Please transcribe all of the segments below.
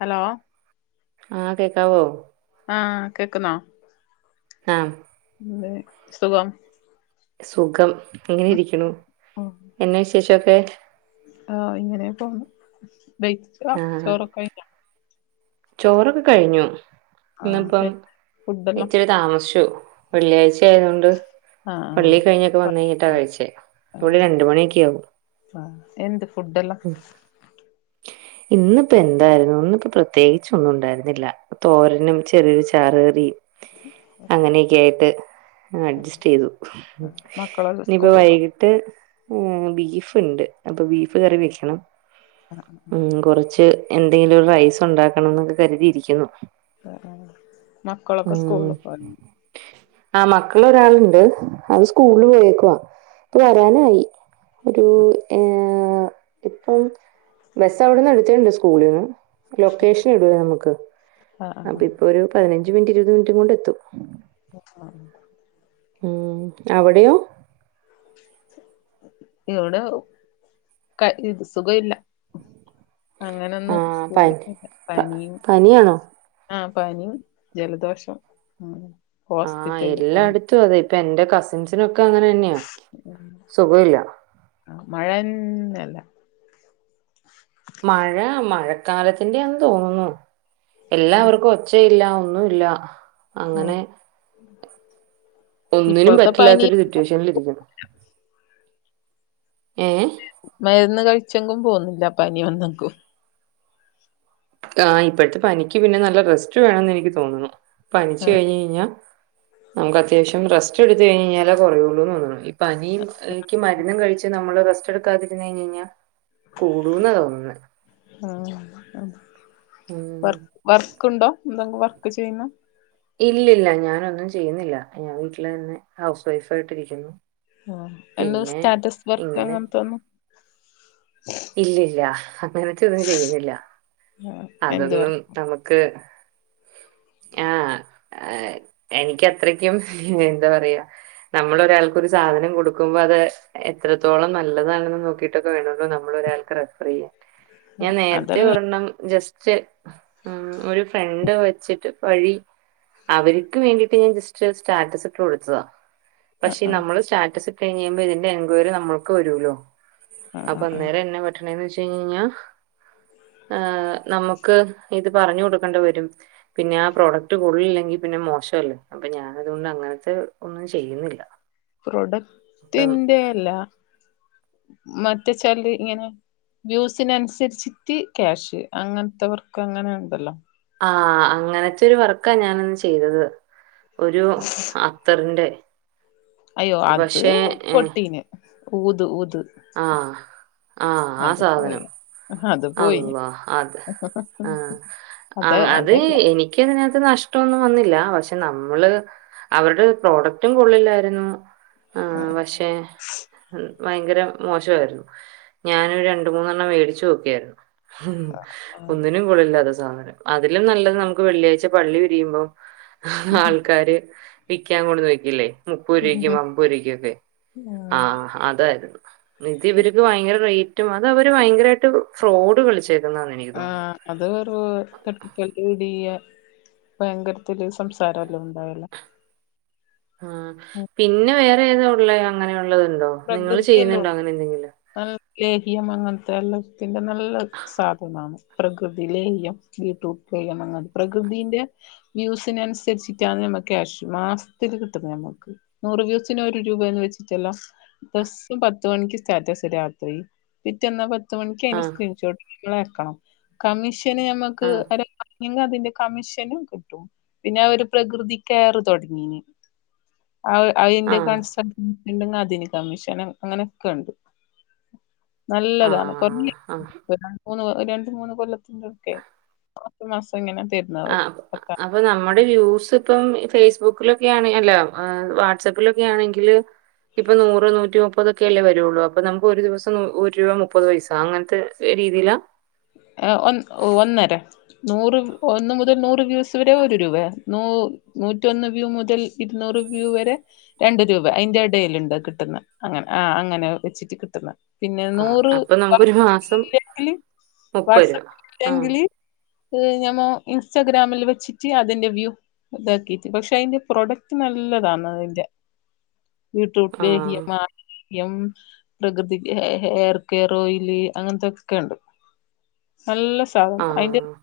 Hello ആ കേക്കാവോ ആ കേക്കുന്നോ ആഹ് ന്ത് സുഖം സുഖം ഇങ്ങനെ ഇരിക്കിണു എന്ന വിശേഷം ഒക്കെ ആ ഇങ്ങനെ പോന്നു ബെയ്ച്ചോ ആഹ് ചോറൊക്ക ചോറൊക്കെ കഴിഞ്ഞു ന്ന്പ്പം ആഹ് ഫുഡെല്ലാം ഇച്ചിരി താമസിച്ചു വെള്ളിയാഴ്ച ആയോണ്ട് ആഹ് പള്ളി കഴിഞ്ഞൊക്കെ വന്ന് കഴിഞ്ഞിട്ടാ ആഹ് കഴിച്ചേ അപ്പോഴ് രണ്ട് മണിയൊക്കെ ആകും ഫ എന്ത് ഫുഡെല്ലം ഇന്നിപ്പം എന്തായിരുന്നു ഇന്നിപ്പോ പ്ര പ്രത്യേകിച്ചൊന്നും ഉണ്ടായിര്ന്നില്ല തോരനും ചെറിയൊരു ചാറ് കറി അങ്ങനെക്കെ ഒക്കെ ആയിട്ട് അഡ്ജസ്റ്റ് ചെയ്തു മക്കള [inaudible] ഇന്നു വൈകിട്ട് ബീഫ് ഉണ്ട് അപ്പൊ ബീഫ് കറി വെക്കണം ഉ കുറച്ച് എന്തെങ്കിലും റൈസ് ഉണ്ടാക്കണം എന്നൊക്കെ കരുതിയിരിക്കുന്നു ആ മക്കളൊക്കെ ഉം സ്കൂള് പോയാ ആ മക്കള ഒരാളുണ്ട് അത് സ്കൂളിൽ പോയേക്കുവാ ഇപ്പ വരാനായി ഒരു ഏ ഇപ്പം ബസ്സ് അവിടെന്ന് എടുത്തിട്ടുണ്ട് സ്കൂളിൽന്ന് ലൊക്കേഷൻ ഇടും നമുക്ക് ആഹ് അപ്പൊ ആഹ് ഇപ്പൊ ഒരു പതിനഞ്ച് മിനിറ്റ് ഇരുപത് മിനിറ്റും കൊണ്ട് എത്തും ആഹ് ഉം അവിടെയോ? ഇവിടെ കയ് ഇത് സുഖ ഇല്ല ആ അങ്ങനെയൊന്നു സ്കൂളിൽ പനി പോയിട്ട് ഇല്ല പനിയും പനിയാണോ ആഹ പനിയും ജലദോഷം ഉം ആഹ് ഹോസ്പിറ്റലിൽ പോന്ന് എല്ലാടുത്തും അതെ ഇപ്പൊ എന്റെ കസിൻസിനൊക്കെ അങ്ങനെ തന്നെയ മഴന്നല്ല മഴ മഴക്കാലത്തിന്റെയാന്ന് തോന്നുന്നു ഉം എല്ലാവർക്കും ഒച്ചയില്ല ഒന്നുംല്ല ഉം അങ്ങനെ ഒന്നിനും ഇപ്പോഴത്തെ പനി പറ്റില്ലാത്തൊരു സിറ്റുവേഷനിലിരിക്കുന്നു ഏ... മരുന്ന് കഴിച്ചെങ്കും പോന്നുന്നില്ല പനി വന്നക്കും ആ് ഇപ്പോഴത്തെ പനിക്ക് പിന്നെ നല്ല റെസ്റ്റ് വേണന്ന് എനിക്ക് തോന്നുന്നു പനിച്ച് ആഹ് കഴിഞ്കഴിഞ്ഞാൽ നമുക്ക് അത്യാവശ്യം റെസ്റ്റ് എടുത്ത് കഴിഞ് കഴിഞ്ഞാലേ കുറയുള്ളൂന്ന് തോന്നു ഈ പനിയും ക്ക് മരുന്നും കഴിച്ച് നമ്മള് റെസ്റ്റ് എടുക്കാതിന്ന് കഴിഞ് കഴിഞ്ഞാൽ കൂടൂന്നാ തോന്നുന്നേ ഉം. [unintelligible] വർക്ക്ണ്ടോ എന്തെ വർക്ക് ചെയ്യുന്നോ? ഇല്ലില്ല ഞാനൊന്നും ചെയ്യുന്നില്ല ഞാൻ വീട്ടിൽ തന്നെ ഹൗസ് വൈഫ ആയിട്ടിരിക്കുന്നു ആ എന്തോ സ്റ്റാറ്റസ് വർക്ക് ഇങ്ങനെ അങ്ങനത്തോന്നും ഇല്ലില്ല അങ്ങനത്തെ ഒന്നും ചെയ്യുന്നില്ല ആഹ് എന്ത് അതൊന്നും വർക്ക് നമുക്ക് -ആഹ [unintelligible] എനിക്ക് അത്രയ്ക്കും എന്താ പറയാ നമ്മൾ ഒരാൾക്ക് ഒരു സാധനം കൊടുക്കുമ്പോ അത് എത്രത്തോളം നല്ലതാണെന്ന് നോക്കിട്ടൊക്കെ വേണള്ളൂ ന ഞാൻ നേരത്തെ അതല്ല ഒരെണ്ണം ജസ്റ്റ്‌ മ് ഒരു ഫ്രണ്ട് വെച്ചിട്ട് വഴി അവർക്ക് വേണ്ടി സ്റ്റാറ്റസ് ഇട്ട് കൊടുത്തതാ ആഹ് പക്ഷെ ആഹ് നമ്മള് സ്റ്റാസ്റ്റസ് ഇട്ട് കഴിയുമ്പോ ഇതിന്റെ എൻക്വയറി നമ്മൾക്ക് വരുല്ലോ ആഹ് ആഹ് ആഹ് അന്നേരം എന്നാ പറ്റണേന്ന് വെച്ച് കഴിഞ്ഞാആ നമുക്ക് ക്ക്‌ ഇത് പറഞ്ഞ് കൊടുക്കേണ്ടി വരും പിന്നെ ആ പ്രോഡക്ട് കൊള്ളില്ലെങ്കിൽ പിന്നെ മോശല്ലേ അപ്പൊ ഞാൻ അതുകൊണ്ട് അങ്ങനത്തെ ഒന്നും ചെയ്യുന്നില്ല അപ്പം പ്രൊഡക്ടിന്റെയല്ല മറ്റച്ചാല് ഇങ്ങനെ വ്യൂസിനനുസരിച്ചിട്ട് ക്യാഷ് അങ്ങനത്തെവർക്ക് അങ്ങനെ ഉണ്ടല്ലോ! ആഹ! അങ്ങനത്തെ ഒരു വർക്കാ ഞാനന്ന് ചെയ്തത് ഒരു അത്തറിന്റെ അയ്യോ! അത് പക്ഷെ പൊട്ടീന് ഊതു ഊതു ആഹ! അത് പോയി അത് പോയിന് അള്ളാ അത് ആഹ! അത ആഹ! അത് അതല്ല എനി- ക്ക് എനിക്കതിനകത്ത് നഷ്ടൊന്നും വന്നില്ല പക്ഷെ നമ്മള്- അവരുടെ പ്രോഡക്റ്റും കൊള്ളില്ലായിരുന്നു ആ.. ആഹ് പക്ഷെ ഭയങ്കര! മോശമായിരുന്നു ഞാന് ഒരു രണ്ടു മൂന്നെണ്ണം മേടിച്ച് നോക്കിയായിരുന്നു [unintelligible] എരിവും പുളിയും സാധനം അതിലും നല്ലത് നമുക്ക് വെള്ളിയാഴ്ച പള്ളി പിരിയുമ്പോ ആഹ് ആൾക്കാര് വിക്കാൻ കൊണ്ട്ന്ന് വെക്കില്ലേ മുപ്പരൂപക്കും അമ്പരയ്ക്കും ഒക്കെ ആഹ് അതായിരുന്നു ത് ഇവർക്ക് ഭയങ്കര റേറ്റും അത് അവര് ഭയങ്കരായിട്ട് ഫ്രോഡ് കളിച്ചേക്കുന്നാന്ന എനിക്ക് തോന്നുന്നത് ആഹ് അത് വെറും [unintelligible] ഇടിയ്യാ ഭയങ്കരത്തില് സംസാരല്ലം ഉണ്ടാവല് ആഹ് പിന്നെ വേറെ ഏതാ ഉള്ളെ അങ്ങനെ ഉള്ളത്ണ്ടോ പ്രഗൃതി എല്ലം ഉണ്ട് നല്ല ലേഹിയം അങ്ങൻത്തെഎല്ലം ന്റെ നല്ല സാധനാണ് പ്രകൃതി ലേഹ്യം വീട്ട്റൂട്ട് ലേഹ്യം അങ്ങ പ്രകൃതിന്റെ വ്യൂസിനനുസരിച്ചിട്ടാണ് നമ്മക്ക് ക്യാഷ് മാസത്തിൽ കിട്ടുന്ന് നമക്ക് നൂറ് വ്യൂസിന് ഒരു രൂപയന്ന് വെച്ചിട്ടല്ലോ ദിവസ്സം പത്ത്മണിക്ക് സ്റ്റാറ്റസ് രാത്രി പിറ്റന്നാ പത്ത് മണിക്ക് അയിനെ ആഹ് സ്ക്രീന്ഷോട്ട് വെക്കണം കമ്മീഷന് നമ്മക്ക് ആഹ് പറഞ്ഞങ്ങ് അതിന്റെ കമ്മീഷനും കിട്ടും പിന്നെ ഒര് പ്രകൃതി കയറ് തുടങ്ങീനി ആഹ് അതിന്റെ ആഹ് [unintelligible] അതിന് കമ്മിശനം അങ്ങനോക്ക ണ്ട് നല്ലതാണ് ആഹ് കുറഞ്ഞെ ആഹ് മൂന്ന് രണ്ട് മൂന്ന് കൊല്ലത്തിന്റെട്ക്കയി മാസം ഇങ്ങനെ തരുന്ന് അവര് ആഹ് പത്ത അപ്പൊ നമ്മുടെ വ്യൂസ് ഇപ്പം ഫേസ്ബുക്കിലൊക്കെണ അല്ല വാട്സആപ്പിലൊക്കെ ആണെങ്കില് ഇപ്പൊ നൂറ് നൂറ്റി മുപ്പതൊക്കെ അല്ലേ വരുള്ളൂ അപ്പൊ നമുക്ക് ഒരു ദിവസം ഒരു രൂപ മുപ്പത് പൈസ അങ്ങനത്തെ രീതിയിലാ ഏ ഒ ഒന്നര നൂറ് ഒന്ന് മുതൽ നൂറ് വ്യൂസ് വരെ ഒരു രൂപ നു നൂറ്റന്ന് വ്യൂ മുതൽ ഇരുന്നൂറ് വ്യൂ വരെ രണ്ട് രൂപ അയിന്റെ ടെൽണ്ട് കിട്ടുന്ന അങ്ങനെ ആഹ് അങ്ങനെ വെച്ചിട്ട് കിട്ടുന്ന പിന്നെ ആഹ് നൂറ് അപ്പൊ നമുക്കൊരു വട്സപ്പ് മാസം ഇല്ലങ്കില് മുപ്പത് രൂപ. ആഹ് വാട്സആപ്പ്ല്ലെങ്കില് ഞമ്മോ ഇൻസ്റ്റഗ്രാമിൽ വെച്ചിട്ട് അതിന്റെ വ്യൂ ഇതാക്കിട്ട് പക്ഷെ അതിന്റെ പ്രൊഡക്റ്റ് നല്ലതാണ് അതിന്റെ വീട്ട്റൂട്ട് ലേഹ്യം ആഹ് മാ യം പ്രകൃതി ഹെയർ കെയർ ഓയില് അങ്ങനത്തെക്കെണ്ട് നല്ല സാധനം അതിന്റെ ആഹ്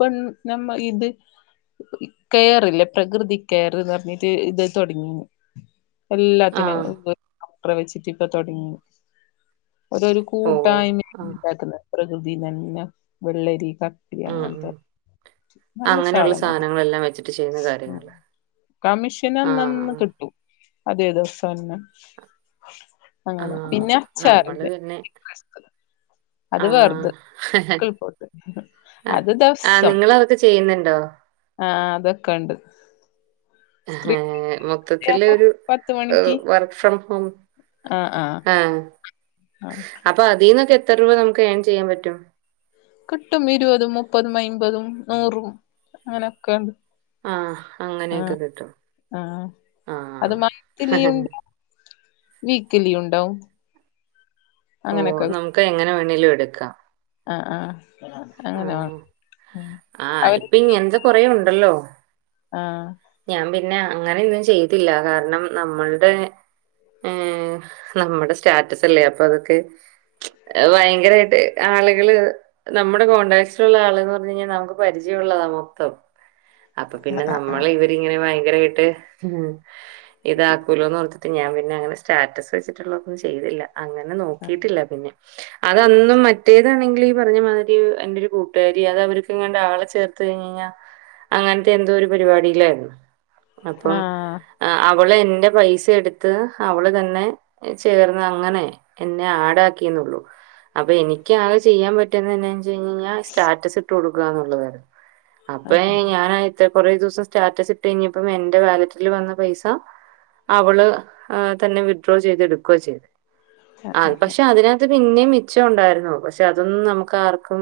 പെൺ നമ്മ ഇത് കയറില്ലേ പ്രകൃതി കയർന്ന് പറഞ്ഞിട്ട് ഇത് തൊടങ്ങീന് എല്ലാത്തിനും ആഹ് ഡോക്ടറെ വെച്ചിട്ട് ഇപ്പ തുടങ്ങിന് അതൊരു ഓഹ് കൂട്ടായ്മ ആഹ് ണ്ടാക്കുന്ന പ്രകൃതി തന്നെ വെള്ളരി കക്കരി ഉം ഉം അങ്ങനത്തെ നല്ല അങ്ങനെയുള്ള സാധന അത് സാധനങ്ങളെല്ലാം വെച്ചിട്ട് ചെയ്യുന്ന കാര്യങ്ങള് കമ്മീഷന് അന്നന്ന് ആഹ് കിട്ടും അതെ അതെ ഫന്ന അങ്ങന ആഹ് പിന്ന നമ്മള് അച്ചാറിന്റെ പിന്നെ [unintelligible] അത് വെറത് ആഹ് കിൽപോട്ട് അത് ആഹ് ദവസം നിങ്ങളതൊക്കെ ചെയ്യുന്നുണ്ടോ ആഹ് അതൊക്ക ണ്ട് ഹെ മൊത്തത്തില് ആകുമ്പോ ഒരു പത്ത് മണിക്ക് വർക്ക് ഫ്രം ഹോം ആഹ് ആഹ് ആഹ് ആഹ് അപ്പ അതിൽന്നൊക്ക എത്ര രൂപ നമക്ക് ഏൺ ചെയ്യൻ പറ്റും കിട്ടും ഇരുപതും മുപ്പതും അയിമ്പതും നൂറും അങ്ങനെയൊക്കെണ്ട് ആഹ് അങ്ങനെയൊക്കെ ആഹ് കിട്ടും ആഹ് ആഹ് അത് മാസത്തില്ണ്ടാവും വീക്ക്ലി ഉണ്ടാവും ഓ അങ്ങനെയൊക്കെ നമുക്ക് എങ്ങനെ വേണെങ്കിലും എടുക്കാം ആഹ് ആഹ് അങ്ങനെ വേണം ആഹ ഉം ആഹ് അവര് ഇപ്പൊ ഇങ്ങെനത്തെ കൊറേ ഉണ്ടല്ലോ. ആഹ ഞാൻ പിന്നെ അങ്ങനൊന്നും ചെയ്തില്ല കാരണം നമ്മളുടെ മ് നമ്മുടെ സ്റ്റാറ്റസ് അല്ലേ അപ്പൊ അതൊക്കെ ഭയങ്കരായിട്ട് ആളുകള് നമ്മുടെ കോൺടാക്സിലുള്ള ആള്ന്ന് പറഞ്ഞാ നമുക്ക് പരിചയം ഉള്ളതാ മൊത്തം. അപ്പൊ പിന്നെ ആഹ് നമ്മള് ഇവരിങ്ങനെ ഭയങ്കരവായിട്ട് ഉ ഇതാക്കൂലോന്ന് ഓർത്തിട്ട് ഞാൻ പിന്നെ അങ്ങനെ സ്റ്റാറ്റസ് വെച്ചിട്ടുള്ള ഒന്നും ചെയ്തില്ല. അങ്ങനെ നോക്കിട്ടില്ല പിന്നെ അതന്നും മറ്റേതാണെങ്കി പറഞ്ഞ മാതിരി എന്റെ ഒരു കൂട്ടുകാരി അത് അവർക്ക്ങ്ങാണ്ടെ ആളെ ചേർത്ത് കഴിഞ്ഞഞ്ഞാൽ അങ്ങനത്തെ എന്തോ ഒരു പരിപാടിയിലായിരുന്നു അപ്പം ആഹ് ആ അവള് എന്റെ പൈസ എടുത്ത് അവള് തന്നെ ചേർന്ന് അങ്ങനെ എന്നെ ആടാക്കി ന്നെള്ളു അപ്പൊ എനിക്ക് ആകെ ചെയ്യാൻ പറ്റന്ന് തന്നെ ച്ചാ കഴിഞ്ഞാ സ്റ്റാറ്റസ് ഇട്ട് കൊടുകന്ന് ഉള്ളതാണ് അപ്പഴാ ആഹ് എനി ഞാനയച്ചകുറേ ദിവസം സ്റ്റാറ്റസ് ഇട്ട് കഴിഞ്ഞപ്പം എന്റെ വാലറ്റിൽ വന്ന പൈസ അവള് ആഹ് തന്നെ വിഡ്രോ ചെയ്തെടുക്കുകയ ചെയ്ത് ആ പക്ഷെ അതിന് ഇത് പിന്നെയും മിച്ചം ഉണ്ടായിരുന്നു പക്ഷെ അതൊന്നും നമുക്ക് ആർക്കും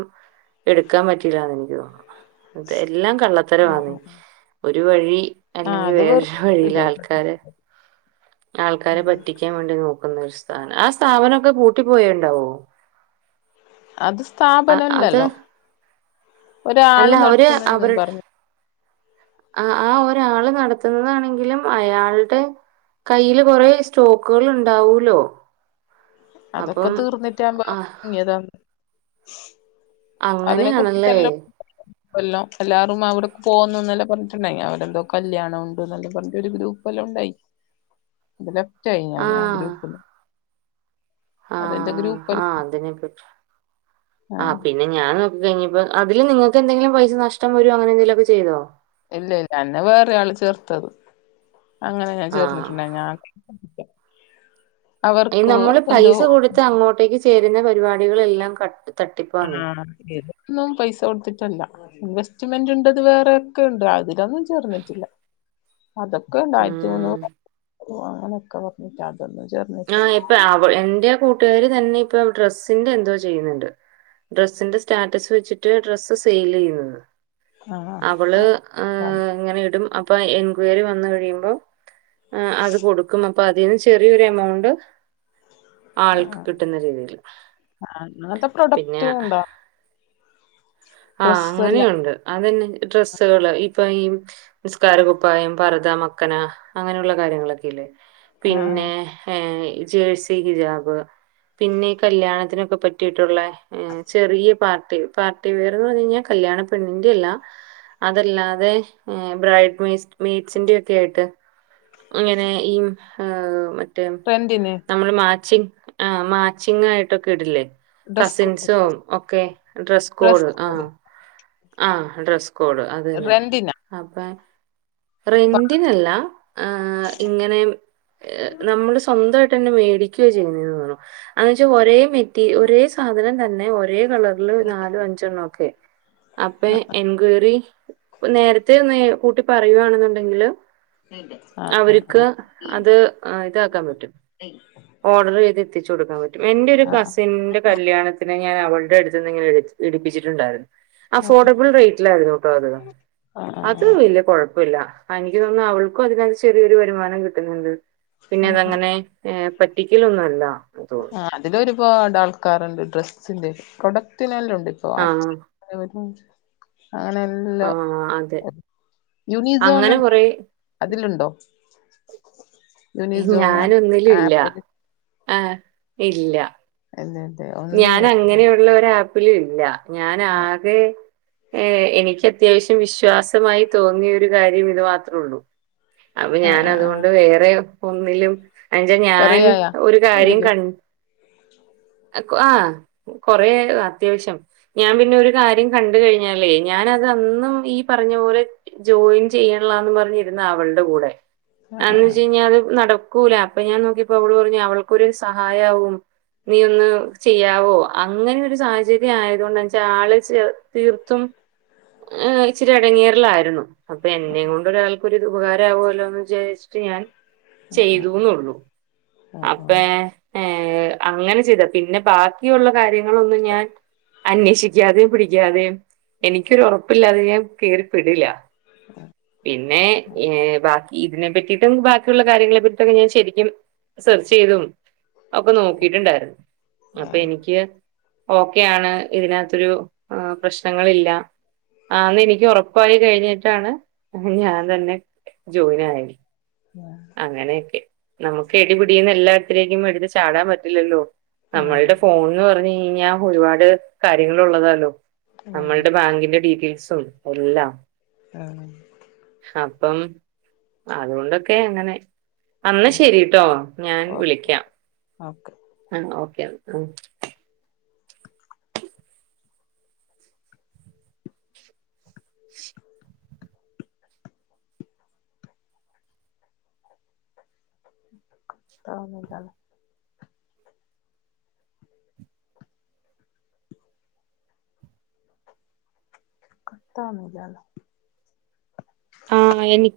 എടുക്കാൻ പറ്റിയില്ലന്ന് എനിക്ക് തോന്നുന്നു എല്ലാം കള്ള അ അ അ അല്ലെങ്കിൽ അത് വേറൊരു വെറും വഴിയിൽ ആൾക്കാരെ [unintelligible] ആൾക്കാരെ പറ്റിക്കാൻ വേണ്ടി നോക്കുന്ന ഒരു സ്ഥാനം ആ സ്ഥാപനമൊക്കെ പൂട്ടി പോയിണ്ടാവോ അത് അത് സ്ഥാപനല്ലല്ലോ അല്ല ഒരാള് അവര് നടത്തുന്നന്ന് എന്ന് പറഞ്ഞ് ആഹ് ആഹ് ഒരാള് നടത്തുന്നതാണെങ്കിലും അയാൾടെ കയ്യിൽ കുറേ സ്റ്റോക്കുകൾ ഉണ്ടാവൂലോ അതൊക്കെ അപ്പം തീർന്നിട്ടാമ്പോൾ ആഹ് മുങ്ങിയാ അതിനെ [unintelligible] അങ്ങനെയാണല്ലേ കൊല്ലം എല്ലാരും അവിടെ പോകുന്നുന്നല്ല പറഞ്ഞിട്ടുണ്ടായിലെ അവരെന്തോ കല്യാണം ഉണ്ട് എന്നല്ലെ പറഞ്ഞിട്ട് ഒരു ഗ്രൂപ് പ്പെല്ലാം ഉണ്ടായി ലെഫ്റ്റ് ആയി ഞാൻ ആ ആഹ് ഗ്രൂപ്പ് അതെന്റെ ആഹ് ആഹ് അതിനെപ്പറ്റി ആ പിന്നെ ഞാൻ നോക്കി കഴഞ്ഞപ്പ അതി നിങ്ങക്ക് എന്തെങ്കിലും പൈസ നഷ്ടം വരോ അങ്ങനെ എന്തെലുക്കെ ചെയ്തോ. ഇല്ല ഇല്ല എന്നെ വേറെ ആള് ചേർത്തത് അങ്ങനെ ഞാൻ ആഹ് ചേർന്നിട്ടുണ്ട ഞാ അവർക്കോ എന്തോ ത്ത് അങ്ങോട്ടേക്ക് ചേരുന്ന പരിപാട് [unintelligible] ഇതൊന്നും പൈസ കൊടുത്തിട്ടല്ല ഇൻവെസ്റ്റ്മെന്റ് ഉണ്ട്ത് വേറെക്കെ ഉണ്ട് അതിലൊന്നും ചേർന്നിട്ടില്ല. അതൊക്കെ രണ്ടായിരത്തി ഉം മുന്നൂറ് അങ്ങനൊക്കെ പറഞ്ഞിട്ട് അതൊന്നും ചേർ ആഹ് ഇപ്പ അവ എന്റെ ആ കൂട്ടുകാര് തന്നെ ഇപ്പൊ ഡ്രസ്സിന്റെ എന്തോ ചെയ്യുന്നുണ്ട്. ഡ്രസ്സിന്റെ സ്റ്റാറ്റസ് വെച്ചിട്ട് ഡ്രസ്സ് സെയിൽ ചെയ്യുന്നത്. ആ അവള് ആഹ് അഹ് ഇങ്ങനെ ഇടും അപ്പൊ എൻക്വയറി വന്നു കഴിയുമ്പോ ആഹ് അത് കൊടുക്കും അപ്പൊ അതിന്ന് ചെറിയൊരു എമൗണ്ട് ആൾക്ക് ആഹ് കിട്ടുന്ന രീതിയിൽ ആഹ് അങ്ങനത്തെ പിന്നെ പ്രൊഡക്റ്റും ഉണ്ടോ ആഹ് ഡ്രസ്സ് എല്ലാം അങ്ങനെയുണ്ട് അതിന്ന് ഡ്രെസ്സുകള് ഇപ്പൊ ഈ നിസ്കാര കുപ്പായം, പർത, മക്കന അങ്ങനെയുള്ള കാര്യങ്ങളൊക്കെല്ലേ ആഹ് ആഹ് പിന്നെ ഏഹ് ജേഴ്സി ഹിജാബ് പിന്നെ ഈ കല്യാണത്തിനൊക്കെ പറ്റിയിട്ടുള്ളെ മ് ചെറിയ പാർട്ടി പാർട്ടിവെയർ എന്ന് പറഞ്ഞ് കഴിഞ്ഞാൽ കല്യാണ പെണ്ണിൻന്റെയല്ലാ അതല്ലാതെ ബ്രൈഡ് മീസ് മീഡ്സിന്റെ ഒക്കെ ആയിട്ട് അങ്ങനെ ഈ അ മറ്റേ റെന്റിന് നമ്മള് മാച്ചിങ് ആഹ് മാച്ചിങ് ആയിട്ടൊക്കെ ഇടില്ലേ ഡ്രസ് കോഡ് കസിൻസും ഒക്കെ ഡ്രസ്സ് കോഡ് ആഹ് ആഹ് ഡ്രസ് കോഡ് അതന്നെ റെന്റിനാ അപ്പൊ റെന്റിനല്ല ആഹ് ഇങ്ങനെ നമ്മള് സ്വന്തമായിട്ടന്നെ മേടിക്കുവാചെയ്യുന്നെന്നു തോന്നുന്നു എന്നുവെച്ചാ ഒരേ മെറ്റി ഒരേ സാധനം തന്നെ ഒരേ കളറില് നാലോ അഞ്ചണ്ണം ഒക്കെ അപ്പൊ എൻക്വയറി നേരത്തെ നേ കൂട്ടി പറയുവാണെന്നുണ്ടെങ്കില് ആഹ് ആഹ് അവർക്ക് ആഹ് അത് ആ ഇതാക്കാൻ പറ്റും അ [unintelligible] ഓർഡർ ചെയ്ത് എത്തിച്ച് കൊടുക്കാൻ പറ്റും എന്റെ ഒരു ആഹ് കസിന്റെ കല്യാണത്തിന് ഞാൻ അവളടെ അടുത്ത് നിന്നിങ്ങനെ എടു എടുപ്പിച്ചിട്ടുണ്ടായിരുന്നു. ആഹ് അഫോർഡബിൾ റേറ്റിലായിരുന്നു ട്ടോ അത് ആഹ് അത് വലിയ കുഴപ്പ പ്പമില്ല എനിക്ക് തോന്നുന്നു അവൾക്കും അതിനകത്ത് ചെറിയൊരു വരുമാനം കിട്ടുന്നുണ്ട് പിന്നെ ആഹ് ആഹ് അതങ്ങനെ ഏഹ് പറ്റിക്കലൊന്നും അല്ല. ആ ഹ് അതിന് ഒരുപാട് ആൾക്കാറണ്ട് ഡ്രസ്സിന്റെ പ്രൊഡക്റ്റനല്ലാം ഉണ്ട് ഇപ്പൊ ആ [unintelligible] അങ്ങനെല്ല ആ അതെ യൂണസോൺ അങ്ങനെ കുറെ [unintelligible] അതിലുണ്ടോ യൂണിസോൺ ഞാന് ഒന്നിലു ഇല്ല ആപ്പില് ആഹ് ഇല്ല ഇല്ല ഇല്ലേ ഓക്കേ ഞാൻ അങ്ങനെയുള്ള ഒര് ആപ്പിലു ഇല്ല ഞാൻ ആഹ് ആകെ ഏഹ് എനിക്ക് അത്യാവശ്യം വിശ്വാസമായി തോന്നിയ ഒരു കാര്യം ഇത് മാത്രേ ഉള്ളൂ അപ്പൊ ഞാൻ ആഹ് ആഹ് അതുകൊണ്ട് വേറെ ഒന്നിലും [unintelligible] ഞാൻ കൊറേയായ ഒരു കാര്യം ഇതില് കണ്ട് അക്കു ആഹാ കൊറേ അത്യാവശ്യം ഞാൻ പിന്നെ ഒരു കാര്യം കണ്ട് കഴിഞ്ഞാലേ ഞാൻ അത് അന്നും ഈ പറഞ്ഞ പോലെ ജോയിൻ ചെയണ്ല്ലാന്നും പറഞ്ഞിരുന്ന അവൾടെ കൂടെ ആഹ് എന്ന് ആഹ് വെച്ച് കഴിഞ്ഞാൽ അത് നടക്കൂല അപ്പ ഞാൻ നോക്കിപ്പോ അവളു പറഞ്ഞു അവൾക്കൊരു സഹായാവുന്ന് നീ ഒന്ന് ആവോ അങ്ങനെ ഒരു സാഹചര്യം ആയതൊണ്ടെന്നെച്ചാൽ ആള് ചെ തീർത്തും ഏഹ് ഇച്ചിരി എടങ്ങേറിലായിരുന്നു അപ്പൊ എന്നേം കൊണ്ട് ഒരാൾക്കൊരു ഇത് ഉപകാരമാവുമല്ലോ എന്ന് വിചാരിച്ചിട്ട് ഞാൻ ആഹ് ആഹ് ചെയ്തുന്നുള്ളു ആഹ് അപ്പേ ആഹ് ഏഹ് അങ്ങനെ ചെയ്ത പിന്നെ ബാക്കിയുള്ള കാര്യങ്ങളൊന്നും ഞാൻ അന്വേഷിക്കാതെയും പിടിക്കാതെയും എനിക്കൊരു ഉറപ്പില്ലാതെ ഞാൻ കേറിപ്പെടില്ല പിന്നെ ഏഹ്ഹ് ബാക്കി ഇതിനെ പറ്റിട്ടും ബാക്കിയുള്ള കാര്യങ്ങളെ പറ്റിട്ടുംക്കെ ഞാൻ ശെരിക്കും സെർച്ചെയ്തും ഒക്കെ നോക്കിയിട്ടുണ്ടായിരുന്നു. ആഹ് അപ്പഎനിക്ക് ഓക്കെയാണ് ഇതിനകത്തൊരു പ്രശ്നങ്ങളില്ല ആന്ന് എനിക്ക് ഉറപ്പായി കഴിഞ്ഞിട്ടാണ് ഞാൻ തന്നെ ജോയിൻ ആയി അങ്ങനെക്കെ നമുക്ക് എടിപിടീന്ന് എല്ലാടത്തിലേക്കും എടുത്ത് ചാടാൻ പറ്റില്ലല്ലോ ആഹ് നമ്മളുടെ ഫോൺന്ന് പറഞ്ഞ് കഴിഞ്ഞ ഒരുപാട് കാര്യങ്ങൾഉള്ളതാല്ലോ നമ്മൾടെ ബാങ്കിന്റെ ഡീറ്റെയിൽസും എല്ലാം ആഹ് അപ്പം അതുകൊണ്ടൊക്കെ അങ്ങനെ അന്നാ ശരീട്ടോ ഞാൻ ഓക്കെ വിളിക്കാം ഓക്കെ ആഹ് ഓക്കെ ആഹാ [unintelligible] [unintelligible] ആഹ് എനിക്ക്